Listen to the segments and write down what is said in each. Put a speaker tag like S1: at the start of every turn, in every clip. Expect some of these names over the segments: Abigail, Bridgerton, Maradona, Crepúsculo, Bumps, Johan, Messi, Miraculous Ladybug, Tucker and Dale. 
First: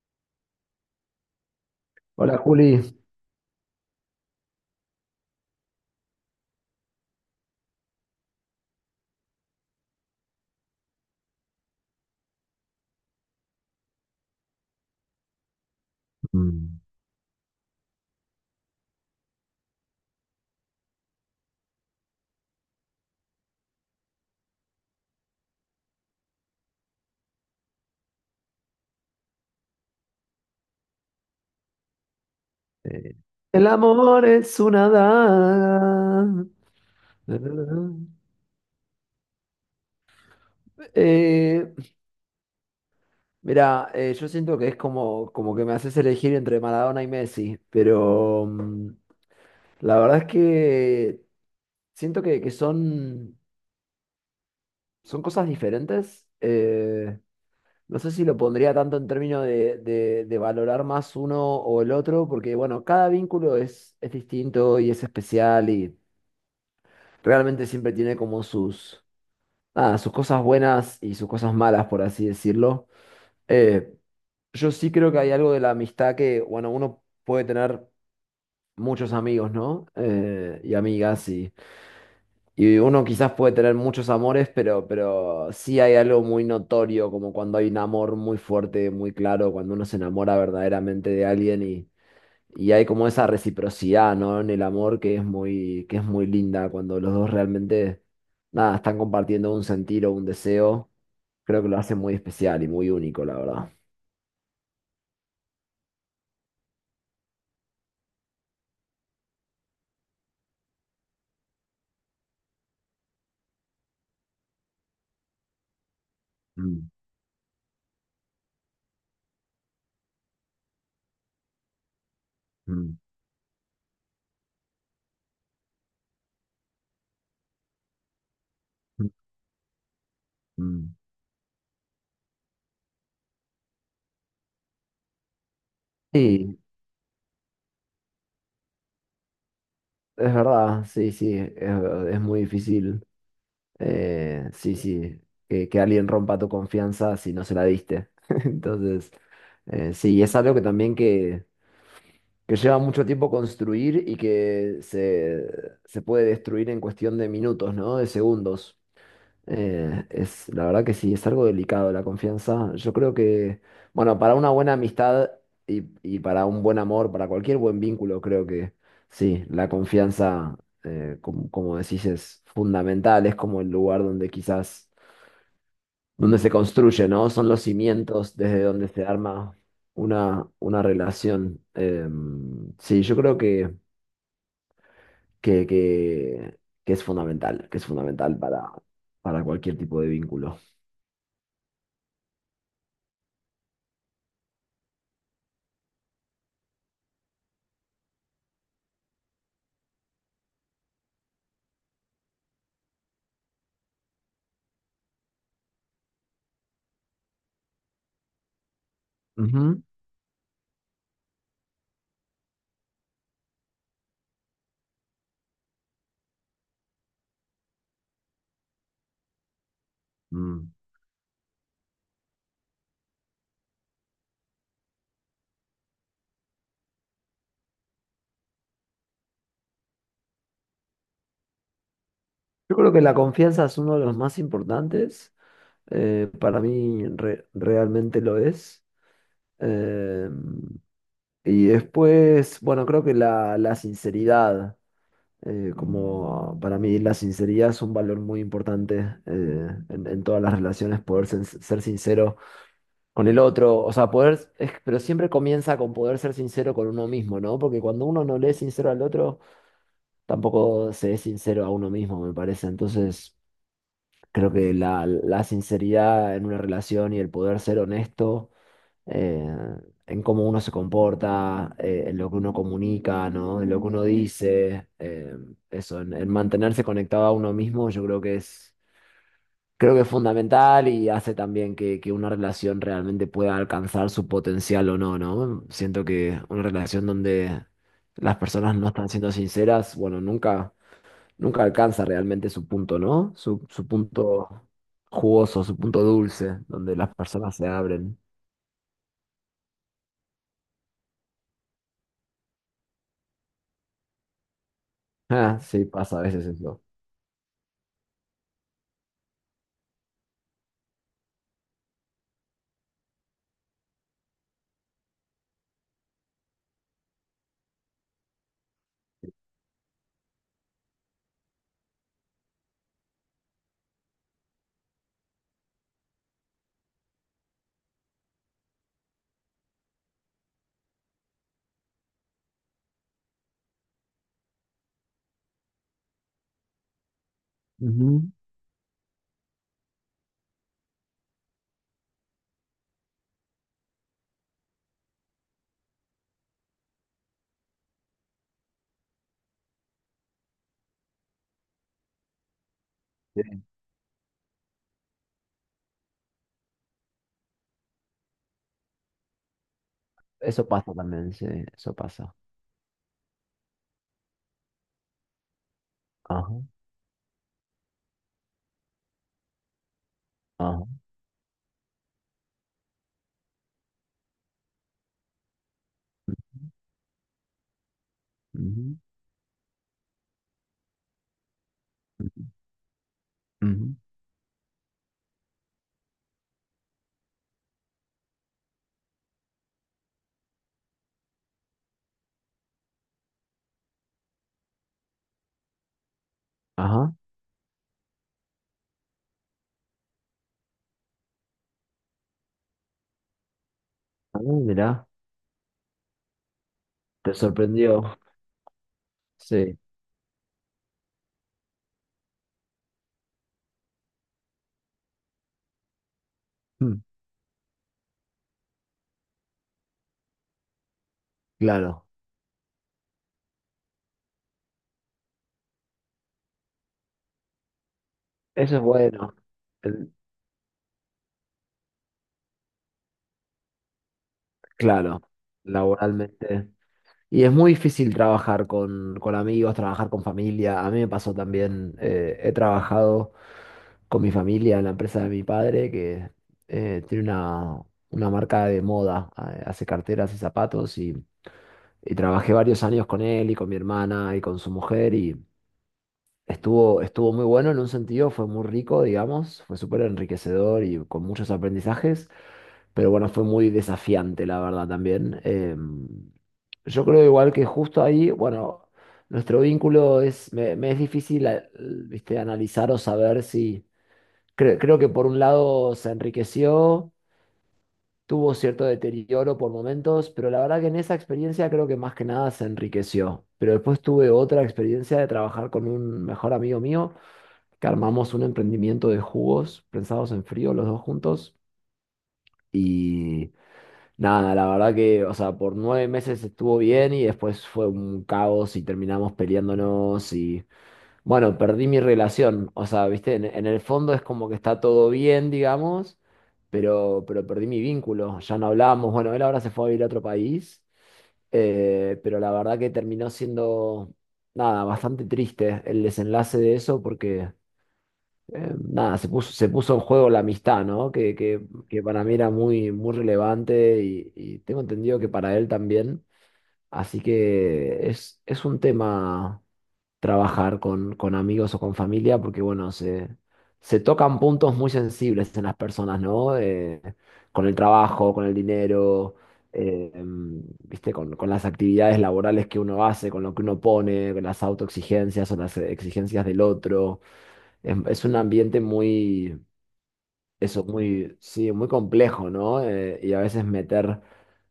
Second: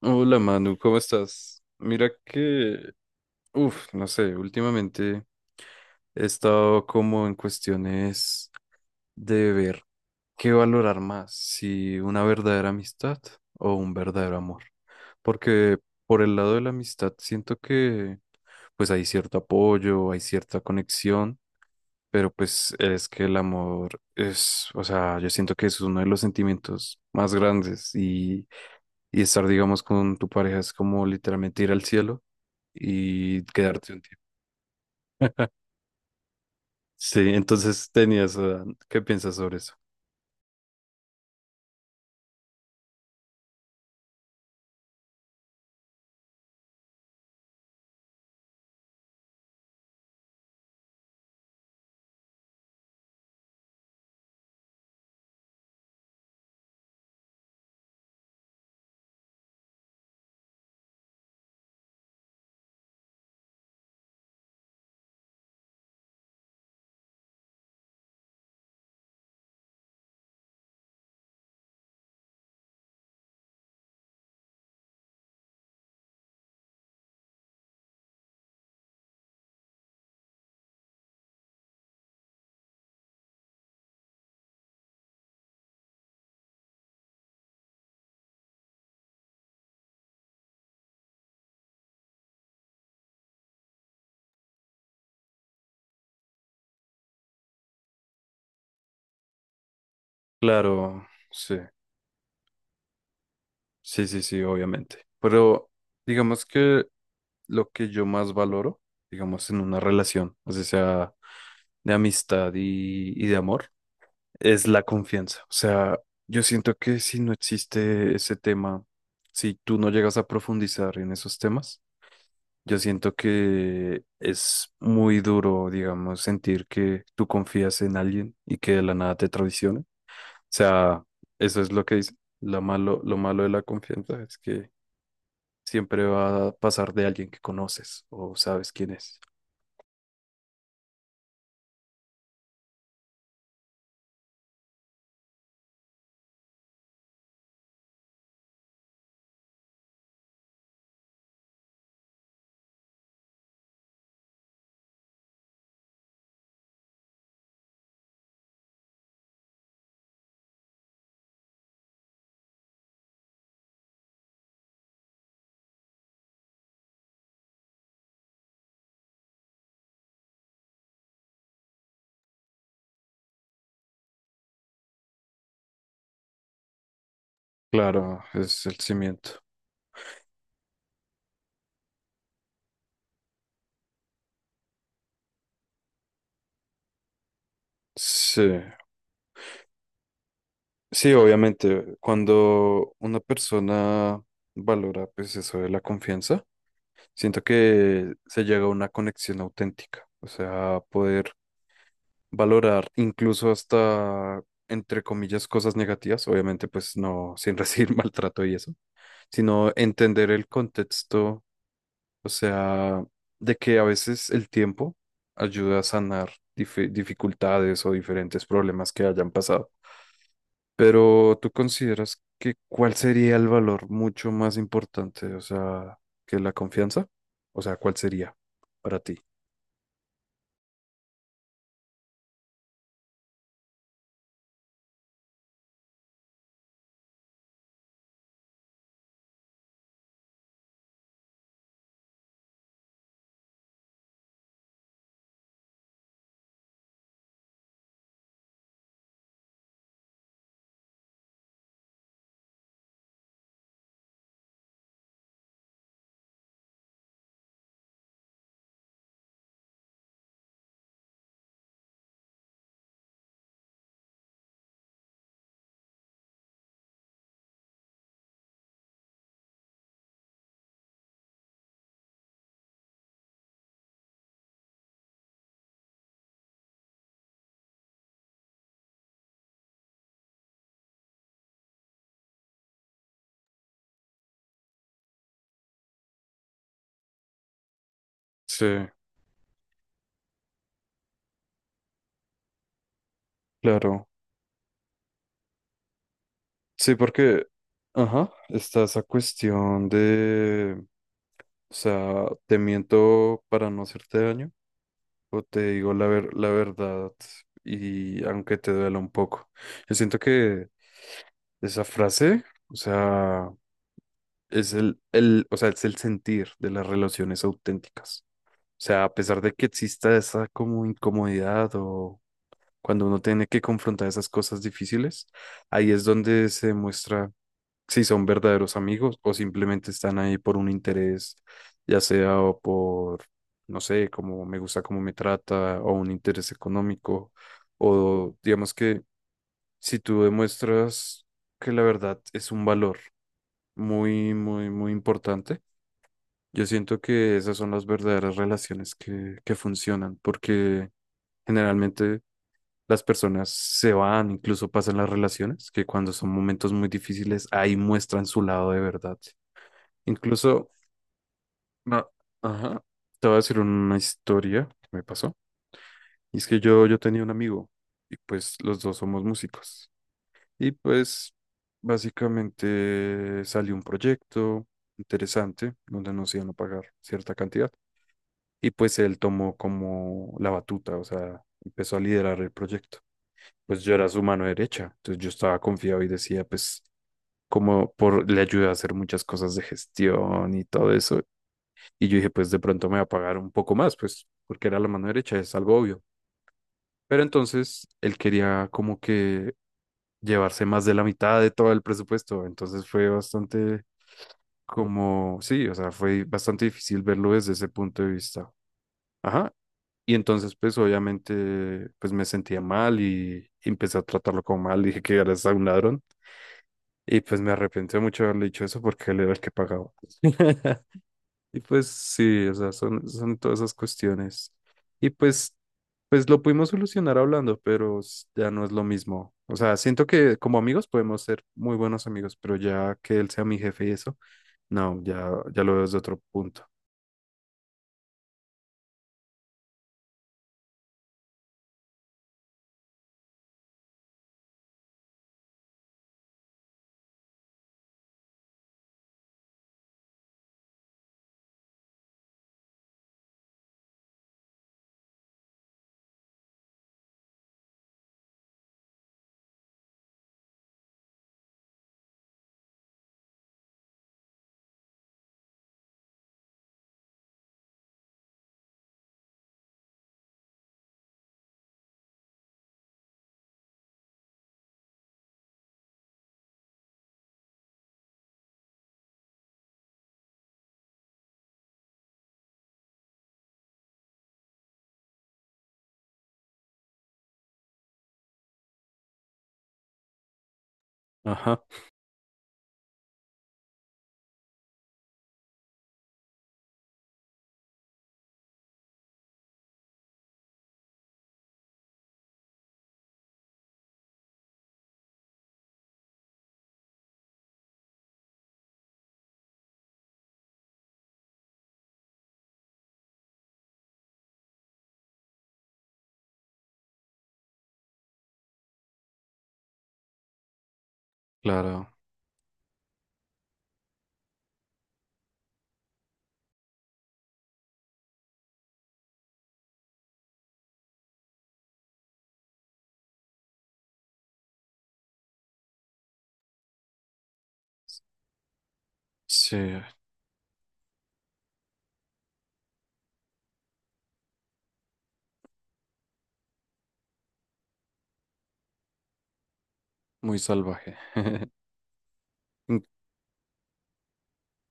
S1: Hola Manu, ¿cómo estás? Mira
S2: Hola
S1: que,
S2: Juli.
S1: uff, no sé, últimamente he estado como en cuestiones de ver qué valorar más, si una verdadera amistad o un verdadero amor. Porque por el lado de la
S2: Mm.
S1: amistad siento que pues hay cierto apoyo, hay cierta conexión, pero pues es que el amor es, o sea, yo siento que es uno de los sentimientos más grandes y, estar, digamos, con tu pareja es como literalmente ir al cielo
S2: Eh,
S1: y
S2: el
S1: quedarte un tiempo.
S2: amor es una daga.
S1: Sí, entonces tenías, ¿qué piensas sobre eso?
S2: Eh, yo siento que es como, como que me haces elegir entre Maradona y Messi, pero la verdad es que siento que son, son cosas diferentes. No sé si lo pondría tanto en términos de valorar más uno o el otro, porque bueno, cada vínculo es distinto y es especial y realmente siempre tiene como sus nada, sus cosas buenas y sus cosas malas, por así decirlo. Eh, yo sí creo que hay algo de la amistad que, bueno, uno puede tener muchos amigos, ¿no? Y amigas, y uno quizás puede tener muchos amores, pero sí hay algo muy notorio, como cuando hay un amor muy fuerte, muy claro, cuando uno se enamora verdaderamente de alguien y... Y hay como esa reciprocidad, ¿no? En el amor que es muy linda cuando los dos realmente, nada, están compartiendo un sentir o un deseo.
S1: Claro, sí,
S2: Creo que lo hace muy especial y muy único, la verdad.
S1: sí, sí, sí, obviamente. Pero digamos que lo que yo más valoro, digamos, en una relación, así sea de amistad y de amor, es la confianza. O sea, yo siento
S2: Mm,
S1: que si no existe ese tema, si tú no llegas a profundizar en esos temas, yo
S2: mm,
S1: siento que es muy duro, digamos, sentir que tú confías en alguien y que de la
S2: mm,
S1: nada te traiciona. O
S2: mm.
S1: sea, eso es lo que dice. Lo malo de la confianza es que siempre va a
S2: Sí,
S1: pasar de alguien que conoces o sabes quién es.
S2: es verdad, sí, sí, es muy difícil. Sí, sí, que alguien rompa tu confianza si no se la diste. Entonces, sí, es algo que también que lleva mucho tiempo construir y que se puede destruir en cuestión de minutos, ¿no? De segundos. Es, la verdad que sí, es algo delicado la confianza. Yo creo que, bueno, para una buena amistad y para un buen amor, para cualquier buen vínculo, creo que sí, la confianza como, como decís, es fundamental, es como el lugar donde quizás, donde se construye, ¿no? Son los
S1: Claro,
S2: cimientos desde
S1: es el
S2: donde se
S1: cimiento.
S2: arma una relación. Sí, yo creo que, que es fundamental, que es fundamental
S1: Sí,
S2: para cualquier tipo de vínculo.
S1: sí, obviamente, cuando una persona valora, pues eso de la confianza, siento que se llega a una conexión auténtica. O sea, poder valorar incluso hasta, entre comillas, cosas negativas, obviamente pues no sin recibir maltrato y eso, sino
S2: Ujú.
S1: entender el contexto, o sea, de que a veces el tiempo ayuda a sanar dificultades o diferentes problemas que hayan pasado.
S2: Mm.
S1: Pero ¿tú consideras que cuál sería el valor mucho más importante, o sea, que la confianza? O sea, ¿cuál sería para ti?
S2: Yo creo que la confianza es uno de los más importantes, para mí re- realmente lo es. Eh, y después, bueno, creo que la sinceridad, como para mí la sinceridad es un valor muy importante en todas las relaciones, poder sen- ser sincero con el otro, o sea, poder, es- pero siempre comienza con poder ser sincero con uno mismo, ¿no? Porque cuando uno no le es sincero al otro, tampoco se es sincero a uno mismo, me parece. Entonces, creo que la sinceridad en una relación y el poder ser honesto eh, en cómo uno se comporta, en lo que uno comunica, ¿no? En lo que uno dice, eso, en mantenerse conectado a uno mismo, yo creo que es fundamental y hace también que una relación realmente pueda alcanzar su potencial o no, ¿no? Siento que una relación donde las
S1: Sí,
S2: personas no están siendo sinceras, bueno, nunca, nunca alcanza realmente su punto, ¿no? Su
S1: claro.
S2: punto jugoso, su punto dulce,
S1: Sí,
S2: donde las
S1: porque,
S2: personas se abren.
S1: ajá, está esa cuestión de, o sea, te miento para no hacerte daño o
S2: Ah,
S1: te
S2: sí,
S1: digo la
S2: pasa a veces
S1: la
S2: eso.
S1: verdad y aunque te duela un poco. Yo siento que esa frase, o sea, es el, o sea, es el sentir de las relaciones auténticas. O sea, a pesar de que exista esa como incomodidad o cuando uno tiene que confrontar esas cosas difíciles, ahí es donde se muestra si son verdaderos amigos o simplemente están ahí por un interés, ya sea o por, no sé, como me gusta cómo me trata o un interés económico,
S2: Ujú,
S1: o digamos que si tú demuestras que la verdad es un valor muy, muy, muy importante, yo siento que esas son las verdaderas relaciones que funcionan, porque generalmente... Las personas
S2: sí.
S1: se van, incluso pasan las relaciones, que cuando son momentos muy difíciles, ahí muestran su lado de verdad.
S2: Eso
S1: Incluso,
S2: pasa también, sí, eso
S1: no,
S2: pasa.
S1: ajá, te voy a decir una historia que me pasó. Y es
S2: Ajá,
S1: que yo tenía un amigo y pues los dos somos músicos. Y
S2: ajá,
S1: pues básicamente salió un proyecto interesante donde nos iban a pagar cierta cantidad. Y
S2: ujú,
S1: pues él tomó como la batuta, o sea, empezó a liderar
S2: ujú,
S1: el proyecto. Pues
S2: ujú,
S1: yo era su mano derecha, entonces yo estaba confiado y decía, pues como por le ayuda a hacer muchas cosas de gestión y todo eso. Y yo dije, pues de pronto me va a pagar un poco más, pues porque era la mano derecha, es algo obvio.
S2: ajá.
S1: Pero entonces él quería como que llevarse más de la mitad de todo el presupuesto. Entonces fue bastante
S2: Ah, mirá,
S1: como, sí, o sea, fue bastante difícil verlo
S2: te
S1: desde ese punto de
S2: sorprendió.
S1: vista. Ajá.
S2: Sí,
S1: Y entonces pues obviamente pues me sentía mal y empecé a tratarlo como mal. Dije que eres un ladrón.
S2: mm,
S1: Y pues me arrepentí mucho de haberle dicho eso porque él era el que pagaba. Y pues
S2: claro.
S1: sí, o sea, son, son todas esas cuestiones. Y pues pues lo pudimos solucionar hablando, pero ya no es
S2: Eso es
S1: lo mismo.
S2: bueno.
S1: O sea, siento
S2: El-
S1: que como amigos podemos ser muy buenos amigos, pero ya que él sea mi jefe y eso, no,
S2: claro,
S1: ya, ya lo veo desde otro punto.
S2: laboralmente. Y es muy difícil trabajar con amigos, trabajar con familia. A mí me pasó también, he trabajado con mi familia en la empresa de mi padre, que tiene una marca de moda, hace carteras y zapatos. Y trabajé varios años con él y con mi hermana y con su mujer y estuvo, estuvo muy bueno en un sentido, fue muy rico, digamos, fue súper enriquecedor y con muchos aprendizajes, pero bueno, fue muy desafiante, la verdad, también. Yo creo igual que justo ahí, bueno, nuestro vínculo es, me es difícil, viste, analizar o saber si, cre- creo que por un lado se enriqueció, tuvo cierto deterioro por momentos, pero la verdad que en esa experiencia creo que más que nada se enriqueció. Pero después tuve otra experiencia de trabajar con un mejor amigo mío, que armamos un emprendimiento de jugos prensados en frío los dos juntos.
S1: Ajá,
S2: Y nada, la verdad que, o sea, por 9 meses estuvo bien y después fue un caos y terminamos peleándonos y bueno, perdí mi relación. O sea, viste, en el fondo es como que está todo bien, digamos, pero perdí mi vínculo. Ya no hablábamos. Bueno, él ahora se fue a vivir a otro país, pero la verdad que terminó siendo, nada, bastante triste el desenlace de eso porque, nada, se puso en juego la amistad, ¿no?
S1: claro.
S2: Que para mí era muy, muy relevante y tengo entendido que para él también. Así que es un tema trabajar con amigos o con familia, porque bueno, se tocan puntos muy sensibles en las personas, ¿no? Con el trabajo, con el dinero,
S1: Sí,
S2: ¿viste? Con las actividades laborales que uno hace, con lo que uno pone, con las autoexigencias o las exigencias del otro. Es un ambiente muy
S1: muy
S2: eso
S1: salvaje.
S2: muy, sí, muy complejo,
S1: Mm,
S2: ¿no? Y a veces meter,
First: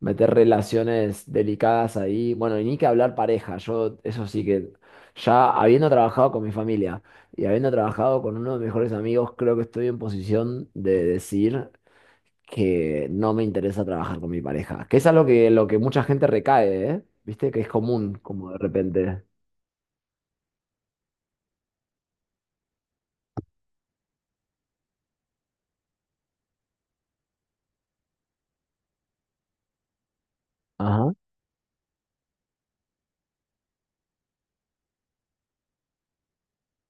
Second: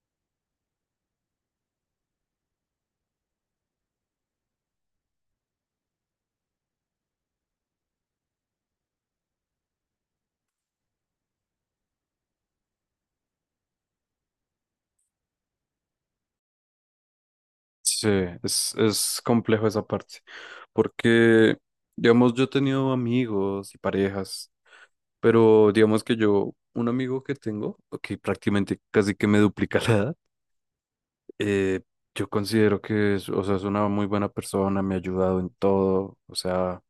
S2: meter relaciones delicadas ahí. Bueno, y ni que hablar pareja. Yo, eso sí que, ya habiendo trabajado con mi familia y habiendo trabajado con uno de mis mejores amigos, creo que estoy en posición de decir que no me interesa trabajar con mi pareja. Que es algo que, lo que mucha gente recae, ¿eh? ¿Viste? Que es
S1: sí,
S2: común, como de
S1: es
S2: repente.
S1: complejo esa parte, porque, digamos, yo he tenido amigos y parejas, pero digamos que yo, un amigo que tengo, que prácticamente casi que me duplica la edad,
S2: Ajá,
S1: Eh, yo considero que es, o sea, es una muy buena persona, me ha ayudado en todo, o sea,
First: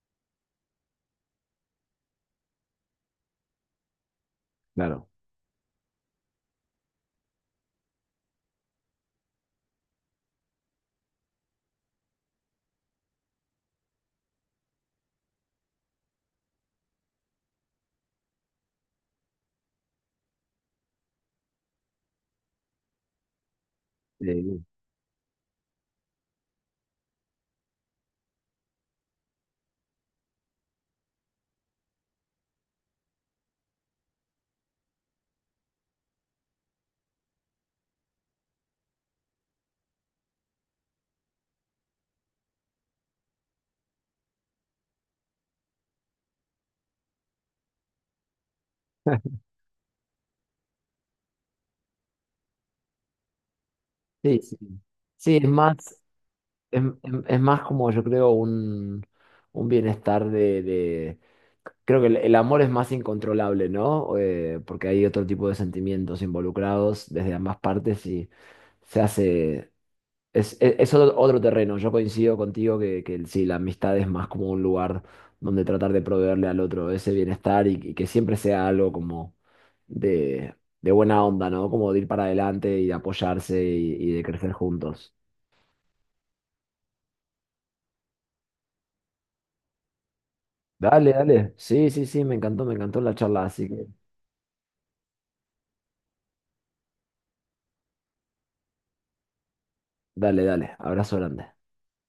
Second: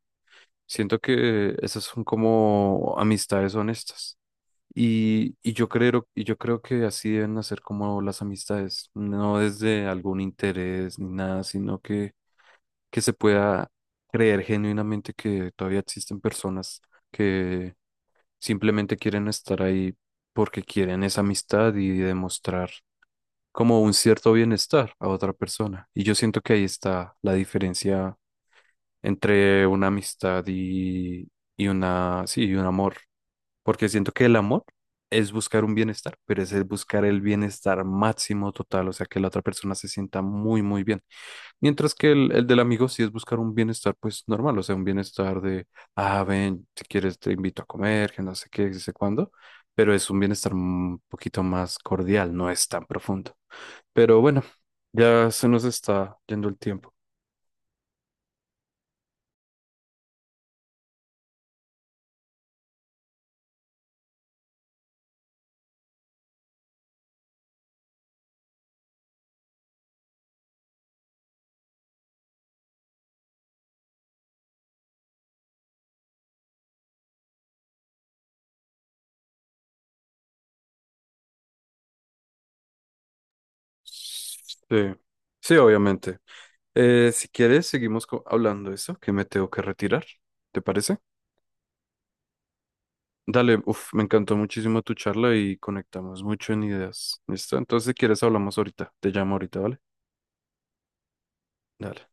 S1: siento que esas son como amistades honestas.
S2: claro.
S1: Y yo creo, y yo creo que así deben hacer como las amistades, no desde algún interés ni nada, sino que se pueda creer genuinamente que todavía existen personas que simplemente quieren estar ahí porque quieren esa amistad y demostrar como un cierto
S2: Sí.
S1: bienestar a otra persona. Y yo siento que ahí está la diferencia entre una amistad y una, sí, y un amor. Porque siento que el amor es buscar un bienestar, pero es el buscar el bienestar máximo total, o sea, que la otra persona se sienta muy, muy bien. Mientras que el del amigo sí es buscar un bienestar, pues normal, o sea, un bienestar de, ah, ven, si quieres te invito a comer, que no sé qué, que no sé cuándo, pero es un bienestar un poquito más cordial, no es tan profundo. Pero
S2: Sí,
S1: bueno,
S2: sí.
S1: ya
S2: Sí, es
S1: se nos
S2: más.
S1: está yendo el tiempo.
S2: Es más como yo creo un bienestar de- Creo que el amor es más incontrolable, ¿no? Porque hay otro tipo de sentimientos involucrados desde ambas partes y se hace... es otro, otro terreno. Yo coincido contigo que el- sí, la amistad es más como un lugar donde tratar de proveerle al otro ese bienestar y que siempre sea algo como de, de buena onda, ¿no? Como de ir para adelante y de apoyarse y de crecer
S1: Sí,
S2: juntos.
S1: sí, obviamente. Si quieres, seguimos hablando de eso, que me tengo que retirar. ¿Te parece?
S2: Dale, dale. Sí, sí, sí, me encantó la charla,
S1: Dale,
S2: así que
S1: uf, me encantó muchísimo tu charla y conectamos mucho en ideas. ¿Listo? Entonces, si quieres, hablamos ahorita. Te llamo ahorita, ¿vale?
S2: dale, dale. Abrazo grande.
S1: Dale.